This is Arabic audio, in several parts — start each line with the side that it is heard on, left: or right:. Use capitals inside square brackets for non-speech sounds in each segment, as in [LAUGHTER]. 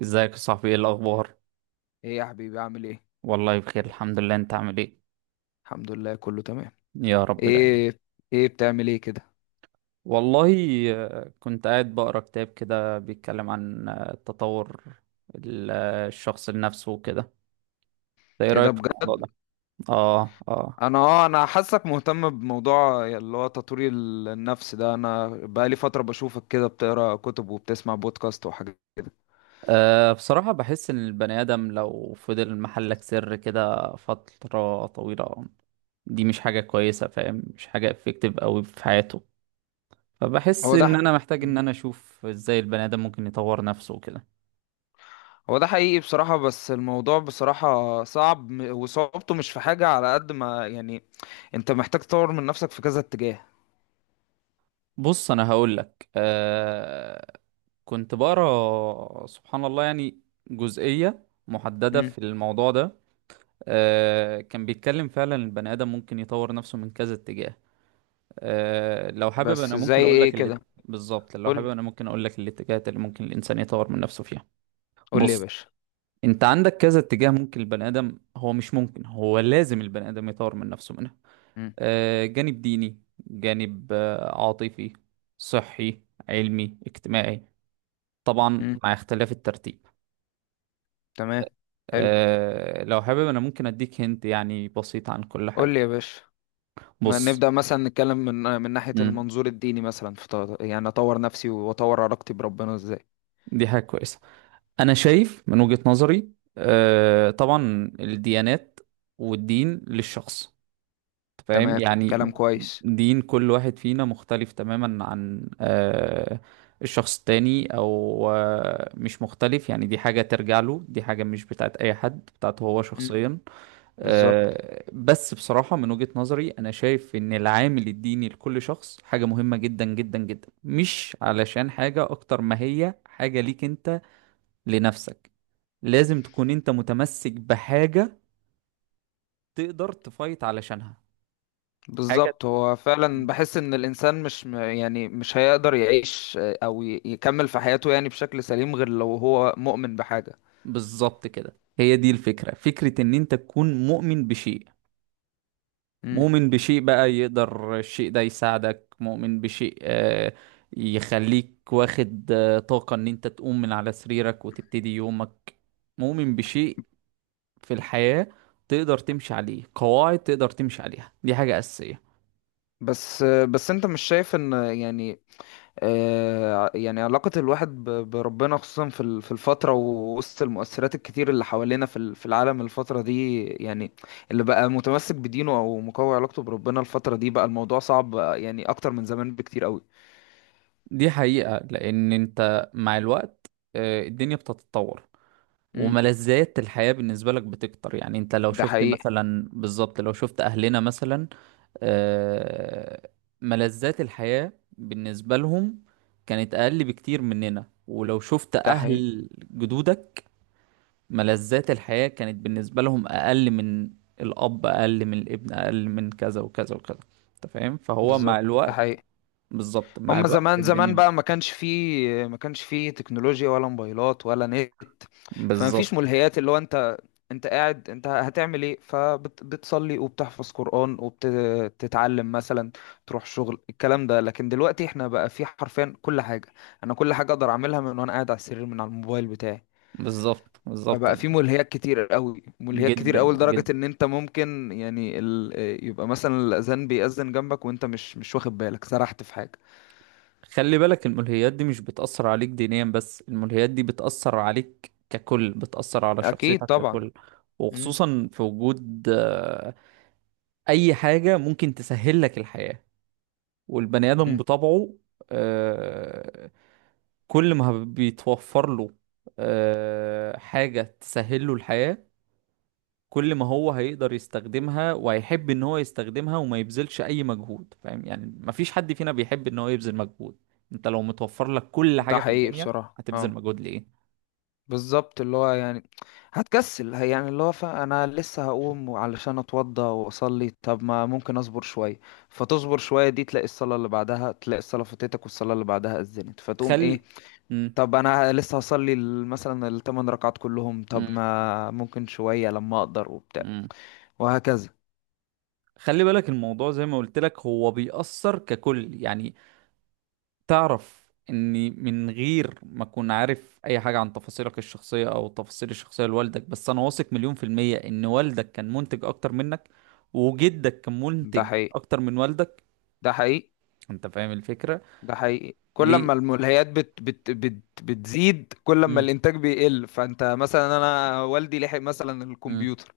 right: ازيك يا صاحبي؟ ايه الاخبار؟
left: ايه يا حبيبي، عامل ايه؟
right: والله بخير، الحمد لله. انت عامل ايه؟
left: الحمد لله، كله تمام.
right: يا رب دايما.
left: ايه. ايه، بتعمل ايه كده؟
right: والله. كنت قاعد بقرا كتاب كده بيتكلم عن تطور الشخص لنفسه وكده. انت ايه
left: ايه ده
right: رايك في
left: بجد؟
right: الموضوع ده؟ اه، اه.
left: انا حاسك مهتم بموضوع اللي هو تطوير النفس ده. انا بقالي فترة بشوفك كده بتقرا كتب وبتسمع بودكاست وحاجات.
right: بصراحة بحس إن البني آدم لو فضل محلك سر كده فترة طويلة، دي مش حاجة كويسة. فاهم؟ مش حاجة افكتيف أوي في حياته. فبحس
left: هو ده
right: إن
left: ح-
right: أنا محتاج إن أنا أشوف إزاي البني آدم ممكن يطور نفسه وكده.
left: هو ده حقيقي بصراحة، بس الموضوع بصراحة صعب، وصعوبته مش في حاجة على قد ما يعني. انت محتاج تطور من نفسك في كذا اتجاه.
right: بص، انا هقول لك. كنت بقرا سبحان الله، يعني جزئية محددة
left: امم.
right: في الموضوع ده. كان بيتكلم فعلا البني آدم ممكن يطور نفسه من كذا اتجاه. لو حابب انا
left: بس زي
right: ممكن اقول لك
left: ايه
right: اللي
left: كده؟
right: بالظبط، لو حابب
left: قول.
right: انا ممكن اقول لك الاتجاهات اللي ممكن الانسان يطور من نفسه فيها.
left: قول لي يا
right: بص،
left: باشا.
right: انت عندك كذا اتجاه ممكن البني آدم، هو مش ممكن، هو لازم البني آدم يطور من نفسه منها.
left: امم.
right: جانب ديني، جانب عاطفي، صحي، علمي، اجتماعي. طبعا
left: امم.
right: مع اختلاف الترتيب.
left: تمام. حلو.
right: لو حابب انا ممكن اديك هنت يعني بسيط عن كل
left: قول
right: حاجة.
left: لي يا باشا. ما
right: بص.
left: نبدأ مثلا نتكلم من من ناحية
right: مم.
left: المنظور الديني، مثلا في يعني أطور نفسي وأطور علاقتي بربنا إزاي؟
right: دي حاجة كويسة. انا شايف من وجهة نظري، طبعا الديانات والدين للشخص، فاهم
left: تمام، كلام
right: يعني؟
left: كويس.
right: دين كل واحد فينا مختلف تماما عن الشخص التاني، او مش مختلف يعني، دي حاجة ترجع له، دي حاجة مش بتاعت اي حد، بتاعته هو
left: مم.
right: شخصيا.
left: بالظبط.
right: بس بصراحة من وجهة نظري انا شايف ان العامل الديني لكل شخص حاجة مهمة جدا جدا جدا، مش علشان حاجة اكتر ما هي حاجة ليك انت، لنفسك. لازم تكون انت متمسك بحاجة تقدر تفايت علشانها، حاجة.
left: بالظبط، هو فعلا بحس إن الإنسان مش يعني مش هيقدر يعيش، أو يكمل في حياته، يعني بشكل سليم، غير لو هو مؤمن بحاجة.
right: بالظبط كده، هي دي الفكرة، فكرة ان انت تكون مؤمن بشيء.
left: مم.
right: مؤمن بشيء بقى يقدر الشيء ده يساعدك، مؤمن بشيء يخليك واخد طاقة ان انت تقوم من على سريرك وتبتدي يومك، مؤمن بشيء في الحياة تقدر تمشي عليه، قواعد تقدر تمشي عليها، دي حاجة أساسية.
left: بس، بس أنت مش شايف إن يعني يعني علاقة الواحد بربنا خصوصا في في الفترة، ووسط المؤثرات الكتير اللي حوالينا في في العالم الفترة دي يعني، اللي بقى متمسك بدينه أو مقوي علاقته بربنا الفترة دي بقى الموضوع صعب، يعني أكتر من زمان بكتير قوي.
right: دي حقيقة، لأن أنت مع الوقت الدنيا بتتطور،
left: امم.
right: وملذات الحياة بالنسبة لك بتكتر. يعني أنت لو
left: ده
right: شفت
left: حقيقي.
right: مثلا، بالظبط لو شفت أهلنا مثلا، آه، ملذات الحياة بالنسبة لهم كانت أقل بكتير مننا. ولو شفت
left: ده حقيقي.
right: أهل جدودك، ملذات الحياة كانت بالنسبة لهم أقل، من الأب أقل من الابن أقل من كذا وكذا وكذا. أنت فاهم؟ فهو مع
left: بالظبط، ده
right: الوقت،
left: حقيقي.
right: بالظبط مع
left: هما
right: الوقت
left: زمان زمان
right: الدنيا.
left: بقى، ما كانش فيه تكنولوجيا ولا موبايلات ولا نت. فما
right: بالظبط،
left: فيش ملهيات. اللي هو انت قاعد، انت هتعمل ايه؟ فبتصلي وبتحفظ قرآن وبتتعلم مثلا، تروح شغل، الكلام ده. لكن دلوقتي احنا بقى في حرفيا كل حاجة. انا كل حاجة اقدر اعملها من وانا قاعد على السرير من على الموبايل بتاعي.
right: بالظبط. بالظبط.
left: فبقى في ملهيات كتير قوي، ملهيات كتير
right: جدا،
left: قوي، لدرجة
right: جدا.
left: ان انت ممكن يعني يبقى مثلا الاذان بيأذن جنبك وانت مش واخد بالك، سرحت في حاجة.
right: خلي بالك، الملهيات دي مش بتأثر عليك دينيا بس، الملهيات دي بتأثر عليك ككل، بتأثر على
left: اكيد
right: شخصيتك
left: طبعا.
right: ككل.
left: مم.
right: وخصوصا في وجود أي حاجة ممكن تسهل لك الحياة، والبني آدم
left: مم.
right: بطبعه آه، كل ما بيتوفر له حاجة تسهل له الحياة، كل ما هو هيقدر يستخدمها وهيحب ان هو يستخدمها وما يبذلش اي مجهود. فاهم يعني؟ مفيش حد فينا بيحب ان هو يبذل مجهود. انت لو متوفر لك كل
left: ده
right: حاجة في
left: حقيقي
right: الدنيا،
left: بصراحة،
right: هتبذل
left: اه.
right: مجهود ليه؟
left: بالظبط، اللي هو يعني هتكسل، يعني اللي هو، انا لسه هقوم علشان اتوضى واصلي، طب ما ممكن اصبر شوية. فتصبر شوية، دي تلاقي الصلاة اللي بعدها، تلاقي الصلاة فاتتك، والصلاة اللي بعدها اذنت، فتقوم
right: خل
left: ايه؟
right: مم.
left: طب انا لسه هصلي مثلا الثمان ركعات كلهم،
right: مم.
left: طب ما ممكن شوية لما اقدر وبتاع.
right: مم.
left: وهكذا.
right: خلي بالك، الموضوع زي ما قلت لك هو بيأثر ككل يعني. تعرف اني من غير ما اكون عارف اي حاجة عن تفاصيلك الشخصية او تفاصيل الشخصية لوالدك، بس انا واثق مليون% ان والدك كان منتج اكتر منك، وجدك كان
left: ده
right: منتج
left: حقيقي.
right: اكتر من والدك.
left: ده حقيقي.
right: انت فاهم الفكرة؟
left: ده حقيقي. كل
right: ليه؟
left: ما الملهيات بت بت بت بتزيد كل ما
right: مم.
left: الانتاج بيقل. فانت مثلا، انا والدي لحق مثلا
right: مم.
left: الكمبيوتر،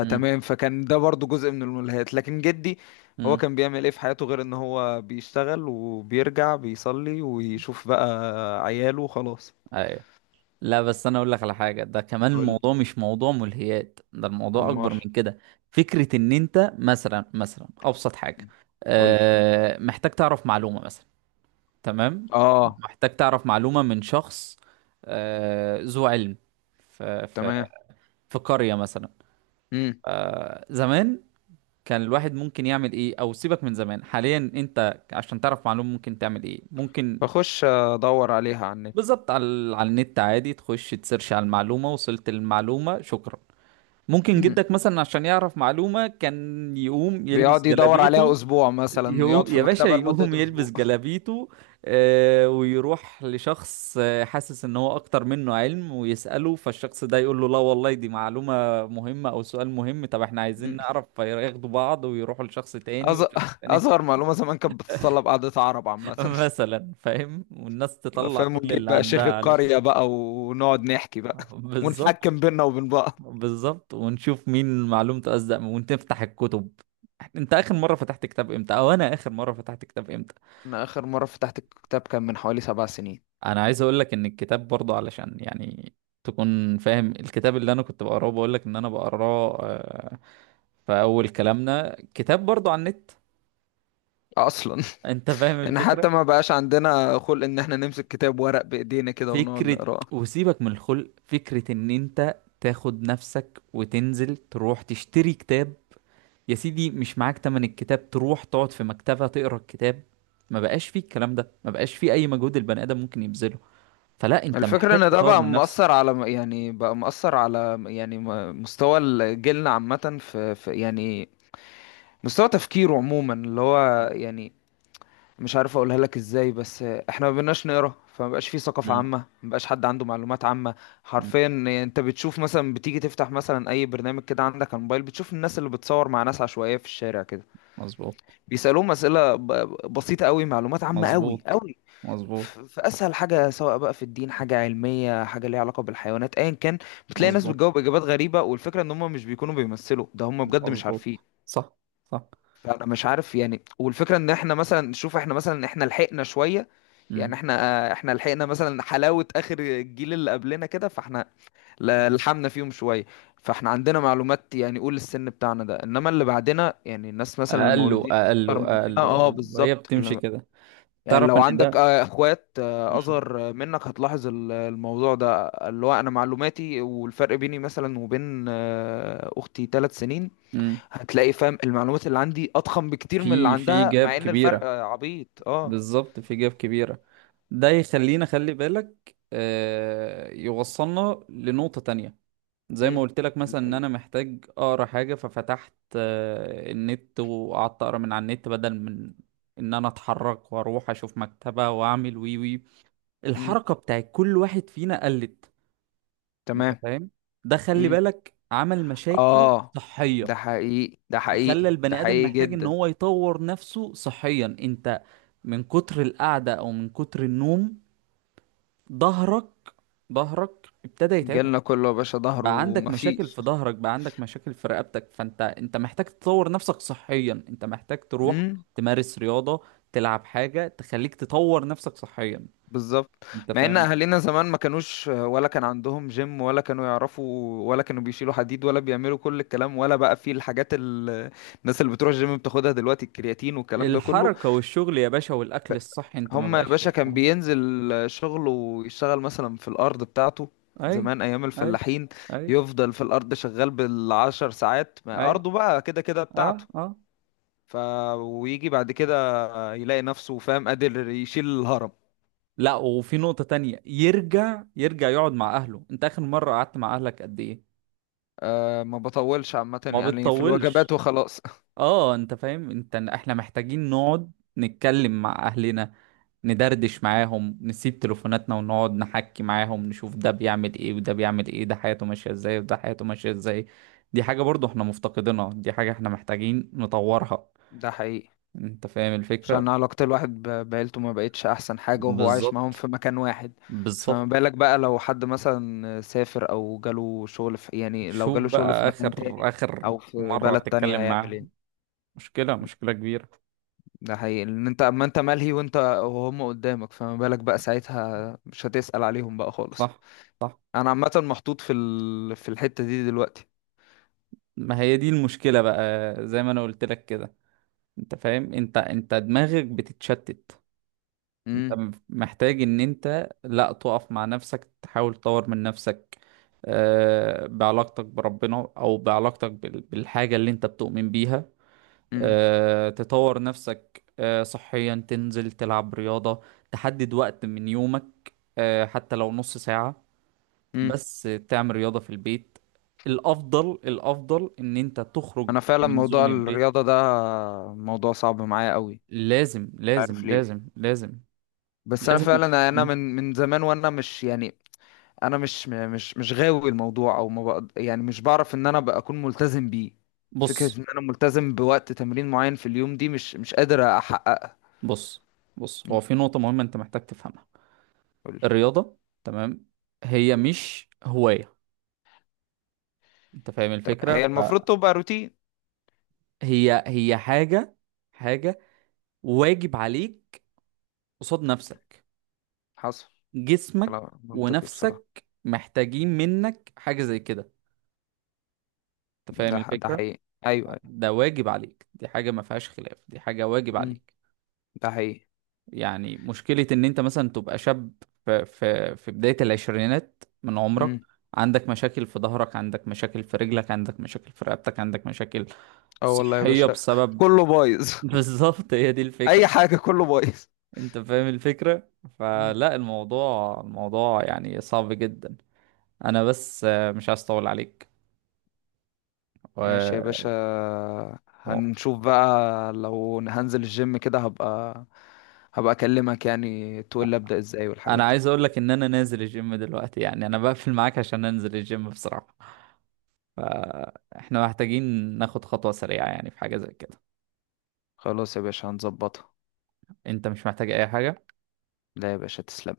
right: مم.
left: فكان ده برضو جزء من الملهيات، لكن جدي هو
right: مم.
left: كان بيعمل ايه في حياته غير ان هو بيشتغل وبيرجع بيصلي ويشوف بقى عياله، وخلاص.
right: ايوه. لا بس انا اقول لك على حاجة، ده كمان
left: قول.
right: الموضوع مش موضوع ملهيات، ده الموضوع
left: امال.
right: اكبر من كده. فكرة ان انت مثلا ابسط حاجة،
left: قول لي.
right: أه محتاج تعرف معلومة مثلا. تمام.
left: اه.
right: محتاج تعرف معلومة من شخص، أه ذو علم، في في
left: تمام.
right: في قرية مثلا.
left: امم.
right: زمان كان الواحد ممكن يعمل ايه؟ او سيبك من زمان، حاليا انت عشان تعرف معلومة ممكن تعمل ايه؟ ممكن.
left: بخش ادور عليها على النت.
right: بالظبط، على النت عادي، تخش تسيرش على المعلومة، وصلت المعلومة، شكرا. ممكن
left: مم.
right: جدك مثلا عشان يعرف معلومة كان يقوم يلبس
left: بيقعد يدور عليها
right: جلابيته.
left: اسبوع مثلا، يقعد
right: يقوم
left: في
right: يا باشا،
left: مكتبة لمدة
right: يقوم يلبس
left: اسبوع.
right: جلابيته ويروح لشخص حاسس ان هو اكتر منه علم ويسأله، فالشخص ده يقول له لا والله دي معلومة مهمة او سؤال مهم، طب احنا عايزين
left: [LAUGHS]
right: نعرف، فياخدوا بعض ويروحوا لشخص تاني،
left: أز...
right: والشخص
left: [LAUGHS]
right: التاني
left: أصغر معلومة زمان كانت بتتطلب قعدة عرب
right: [LAUGHS]
left: عامة. [LAUGHS]
right: مثلا، فاهم؟ والناس
left: لا،
right: تطلع
left: فاهم.
right: كل
left: ونجيب
right: اللي
left: بقى شيخ
right: عندها علشان
left: القرية بقى، ونقعد
right: [LAUGHS]
left: نحكي بقى. [LAUGHS]
right: بالظبط،
left: ونحكم بينا وبين بعض.
right: بالظبط، ونشوف مين معلومته أصدق ونفتح الكتب. انت اخر مره فتحت كتاب امتى؟ او انا اخر مره فتحت كتاب امتى؟
left: أنا آخر مرة فتحت الكتاب كان من حوالي 7 سنين.
right: انا عايز اقول لك ان الكتاب برضه، علشان يعني تكون فاهم، الكتاب اللي انا كنت بقراه بقول لك ان انا بقراه في اول كلامنا، كتاب برضه عن النت.
left: أصلا.
right: انت فاهم
left: [LAUGHS] إن حتى
right: الفكره؟
left: ما بقاش عندنا خلق إن إحنا نمسك كتاب ورق بإيدينا كده ونقعد
right: فكره،
left: نقراه.
right: وسيبك من الخلق، فكره ان انت تاخد نفسك وتنزل تروح تشتري كتاب. يا سيدي مش معاك تمن الكتاب، تروح تقعد في مكتبة تقرا الكتاب. ما بقاش فيه الكلام ده، ما بقاش فيه اي مجهود البني ادم ممكن يبذله. فلا، انت
left: الفكرة
right: محتاج
left: إن ده
right: تطور
left: بقى
right: من
left: مؤثر
right: نفسك.
left: على يعني بقى مؤثر على يعني مستوى جيلنا عامة، في يعني مستوى تفكيره عموما، اللي هو يعني مش عارف اقولها لك ازاي، بس احنا ما بقيناش نقرا. فما بقاش في ثقافه
right: مم.
left: عامه، ما بقاش حد عنده معلومات عامه.
right: مم.
left: حرفيا. انت بتشوف مثلا، بتيجي تفتح مثلا اي برنامج كده عندك على الموبايل، بتشوف الناس اللي بتصور مع ناس عشوائيه في الشارع كده،
right: مظبوط،
left: بيسالوهم اسئله بسيطه قوي، معلومات عامه قوي
right: مظبوط،
left: قوي،
right: مظبوط،
left: في اسهل حاجه، سواء بقى في الدين، حاجه علميه، حاجه ليها علاقه بالحيوانات، ايا كان، بتلاقي ناس
right: مظبوط،
left: بتجاوب اجابات غريبه، والفكره ان هم مش بيكونوا بيمثلوا ده، هم بجد مش عارفين.
right: مظبوط، صح. صح.
left: فانا مش عارف يعني. والفكره ان احنا مثلا، شوف، احنا مثلا، احنا لحقنا شويه. يعني
right: مم.
left: احنا لحقنا مثلا حلاوة اخر الجيل اللي قبلنا كده، فاحنا
right: مم.
left: لحمنا فيهم شوية. فاحنا عندنا معلومات يعني قول السن بتاعنا ده، انما اللي بعدنا يعني الناس مثلا
right: اقله،
left: المولودين
right: اقله،
left: اكتر مننا،
right: اقله،
left: اه
right: اقله، وهي
left: بالظبط
right: بتمشي كده.
left: يعني
right: تعرف
left: لو
right: ان
left: عندك
right: ده،
left: اخوات
right: مم.
left: اصغر منك، هتلاحظ الموضوع ده، اللي هو انا معلوماتي، والفرق بيني مثلا وبين اختي 3 سنين،
right: مم.
left: هتلاقي فاهم المعلومات اللي عندي اضخم بكتير من اللي
right: في
left: عندها،
right: جاب
left: مع ان الفرق
right: كبيرة.
left: عبيط، اه.
right: بالظبط، في جاب كبيرة. ده يخلينا، خلي بالك يوصلنا لنقطة تانية. زي ما
left: امم.
right: قلت لك
left: ال-
right: مثلا ان
left: ال-
right: انا محتاج اقرا حاجة، ففتحت النت وقعدت اقرا من على النت بدل من ان انا اتحرك واروح اشوف مكتبة واعمل وي وي.
left: امم.
right: الحركة بتاعت كل واحد فينا قلت. انت
left: تمام.
right: فاهم؟ ده خلي
left: مم.
right: بالك، عمل مشاكل
left: اه.
right: صحية.
left: ده حقيقي. ده
right: فخلى
left: حقيقي. ده
right: البني ادم
left: حقيقي
right: محتاج ان
left: جدا.
right: هو يطور نفسه صحيا. انت من كتر القعدة او من كتر النوم، ظهرك ظهرك ابتدى يتعبك،
left: جيلنا كله يا باشا ظهره
right: بقى عندك مشاكل
left: ومفيش.
right: في ظهرك، بقى عندك مشاكل في رقبتك، فانت محتاج تطور نفسك صحيا، انت محتاج تروح
left: امم.
right: تمارس رياضة، تلعب حاجة تخليك تطور نفسك صحيا.
left: بالظبط.
right: انت
left: مع ان
right: فاهم؟
left: اهالينا زمان ما كانوش، ولا كان عندهم جيم، ولا كانوا يعرفوا، ولا كانوا بيشيلوا حديد، ولا بيعملوا كل الكلام، ولا بقى في الحاجات الناس اللي بتروح الجيم بتاخدها دلوقتي، الكرياتين والكلام ده كله.
right: الحركة والشغل يا باشا، والاكل الصحي انت ما
left: هما يا
right: بقاش
left: باشا
right: فيه.
left: كان بينزل شغله ويشتغل مثلا في الأرض بتاعته،
right: اي،
left: زمان أيام
right: اي،
left: الفلاحين،
right: اي،
left: يفضل في الأرض شغال بالعشر ساعات، ما
right: اي.
left: أرضه بقى كده كده
right: اه،
left: بتاعته.
right: اه.
left: ف ويجي بعد كده يلاقي نفسه، فاهم، قادر يشيل الهرم.
right: لا، وفي نقطة تانية يرجع يقعد مع اهله. انت اخر مرة قعدت مع اهلك قد ايه؟
left: أه، ما بطولش عامة،
right: ما
left: يعني في الوجبات
right: بتطولش.
left: وخلاص.
right: اه، انت فاهم؟ انت احنا محتاجين نقعد نتكلم مع اهلنا، ندردش معاهم، نسيب تليفوناتنا ونقعد نحكي معاهم، نشوف ده بيعمل ايه وده بيعمل ايه، ده حياته ماشية ازاي وده حياته ماشية ازاي. دي حاجة برضو احنا مفتقدينها، دي حاجة احنا محتاجين نطورها.
left: [LAUGHS] ده حقيقي.
right: انت فاهم
left: عشان
right: الفكرة؟
left: علاقة الواحد بعيلته ما بقتش أحسن حاجة وهو عايش معاهم
right: بالظبط،
left: في مكان واحد. فما
right: بالظبط.
left: بالك بقى لو حد مثلا سافر أو جاله شغل في، يعني لو
right: شوف
left: جاله شغل في
right: بقى،
left: مكان
right: اخر
left: تاني
right: اخر
left: أو في
right: مرة
left: بلد تانية،
right: تتكلم
left: هيعمل
right: معاه،
left: ايه؟
right: مشكلة، مشكلة كبيرة.
left: ده حقيقي، إن أنت، أما أنت ملهي وأنت وهم قدامك، فما بالك بقى ساعتها، مش هتسأل عليهم بقى خالص.
right: صح، صح.
left: أنا عامة محطوط في في الحتة دي دلوقتي.
right: ما هي دي المشكلة بقى، زي ما انا قلت لك كده. انت فاهم؟ انت دماغك بتتشتت. انت
left: امم.
right: محتاج ان انت لا تقف مع نفسك، تحاول تطور من نفسك بعلاقتك بربنا او بعلاقتك بالحاجة اللي انت بتؤمن بيها،
left: امم.
right: تطور نفسك صحيا، تنزل تلعب رياضة، تحدد وقت من يومك حتى لو نص ساعة
left: امم.
right: بس، تعمل رياضة في البيت. الافضل ان انت تخرج
left: أنا فعلا
right: من
left: موضوع
right: زون البيت.
left: الرياضة ده موضوع صعب معايا قوي.
right: لازم،
left: عارف
right: لازم،
left: ليه؟
right: لازم، لازم،
left: بس انا
right: لازم.
left: فعلا، انا من زمان، وانا مش يعني، انا مش غاوي الموضوع او ما بقد، يعني مش بعرف ان انا بقى اكون ملتزم بيه.
right: بص.
left: فكرة ان انا ملتزم بوقت تمرين معين في اليوم دي مش قادر احققها.
right: بص، بص، هو
left: مم.
right: في نقطة مهمة انت محتاج تفهمها.
left: قولي.
right: الرياضة، تمام، هي مش هواية. انت فاهم
left: طب
right: الفكرة؟
left: هي المفروض تبقى روتين.
right: فهي حاجة واجب عليك. قصاد نفسك،
left: حصل.
right: جسمك
left: كلام منطقي بصراحة.
right: ونفسك محتاجين منك حاجة زي كده. انت فاهم
left: ده
right: الفكرة؟
left: حقيقي. ايوه، ايوه.
right: ده واجب عليك، دي حاجة ما فيهاش خلاف، دي حاجة واجب
left: مم.
right: عليك.
left: ده حقيقي.
right: يعني مشكلة ان انت مثلا تبقى شاب في بداية العشرينات من عمرك،
left: مم.
right: عندك مشاكل في ظهرك، عندك مشاكل في رجلك، عندك مشاكل في رقبتك، عندك مشاكل
left: اه، والله يا
right: صحية
left: باشا،
right: بسبب...
left: كله بايظ.
right: [LAUGHS]
left: [LAUGHS]
right: بالظبط، هي دي
left: اي
right: الفكرة.
left: حاجة، كله بايظ.
right: انت فاهم الفكرة؟ فلا، الموضوع يعني صعب جدا. انا بس مش عايز اطول عليك.
left: ماشي
right: و...
left: يا باشا.
right: و...
left: هنشوف بقى لو هنزل الجيم كده، هبقى اكلمك، يعني تقول لي ابدأ ازاي والحاجات
right: انا
left: دي.
right: عايز اقول لك ان انا نازل الجيم دلوقتي، يعني انا بقفل معاك عشان انزل الجيم بصراحة. فاحنا محتاجين ناخد خطوة سريعة يعني في حاجة زي كده.
left: خلاص يا باشا، هنظبطها.
right: انت مش محتاج اي حاجة.
left: لا يا باشا، تسلم.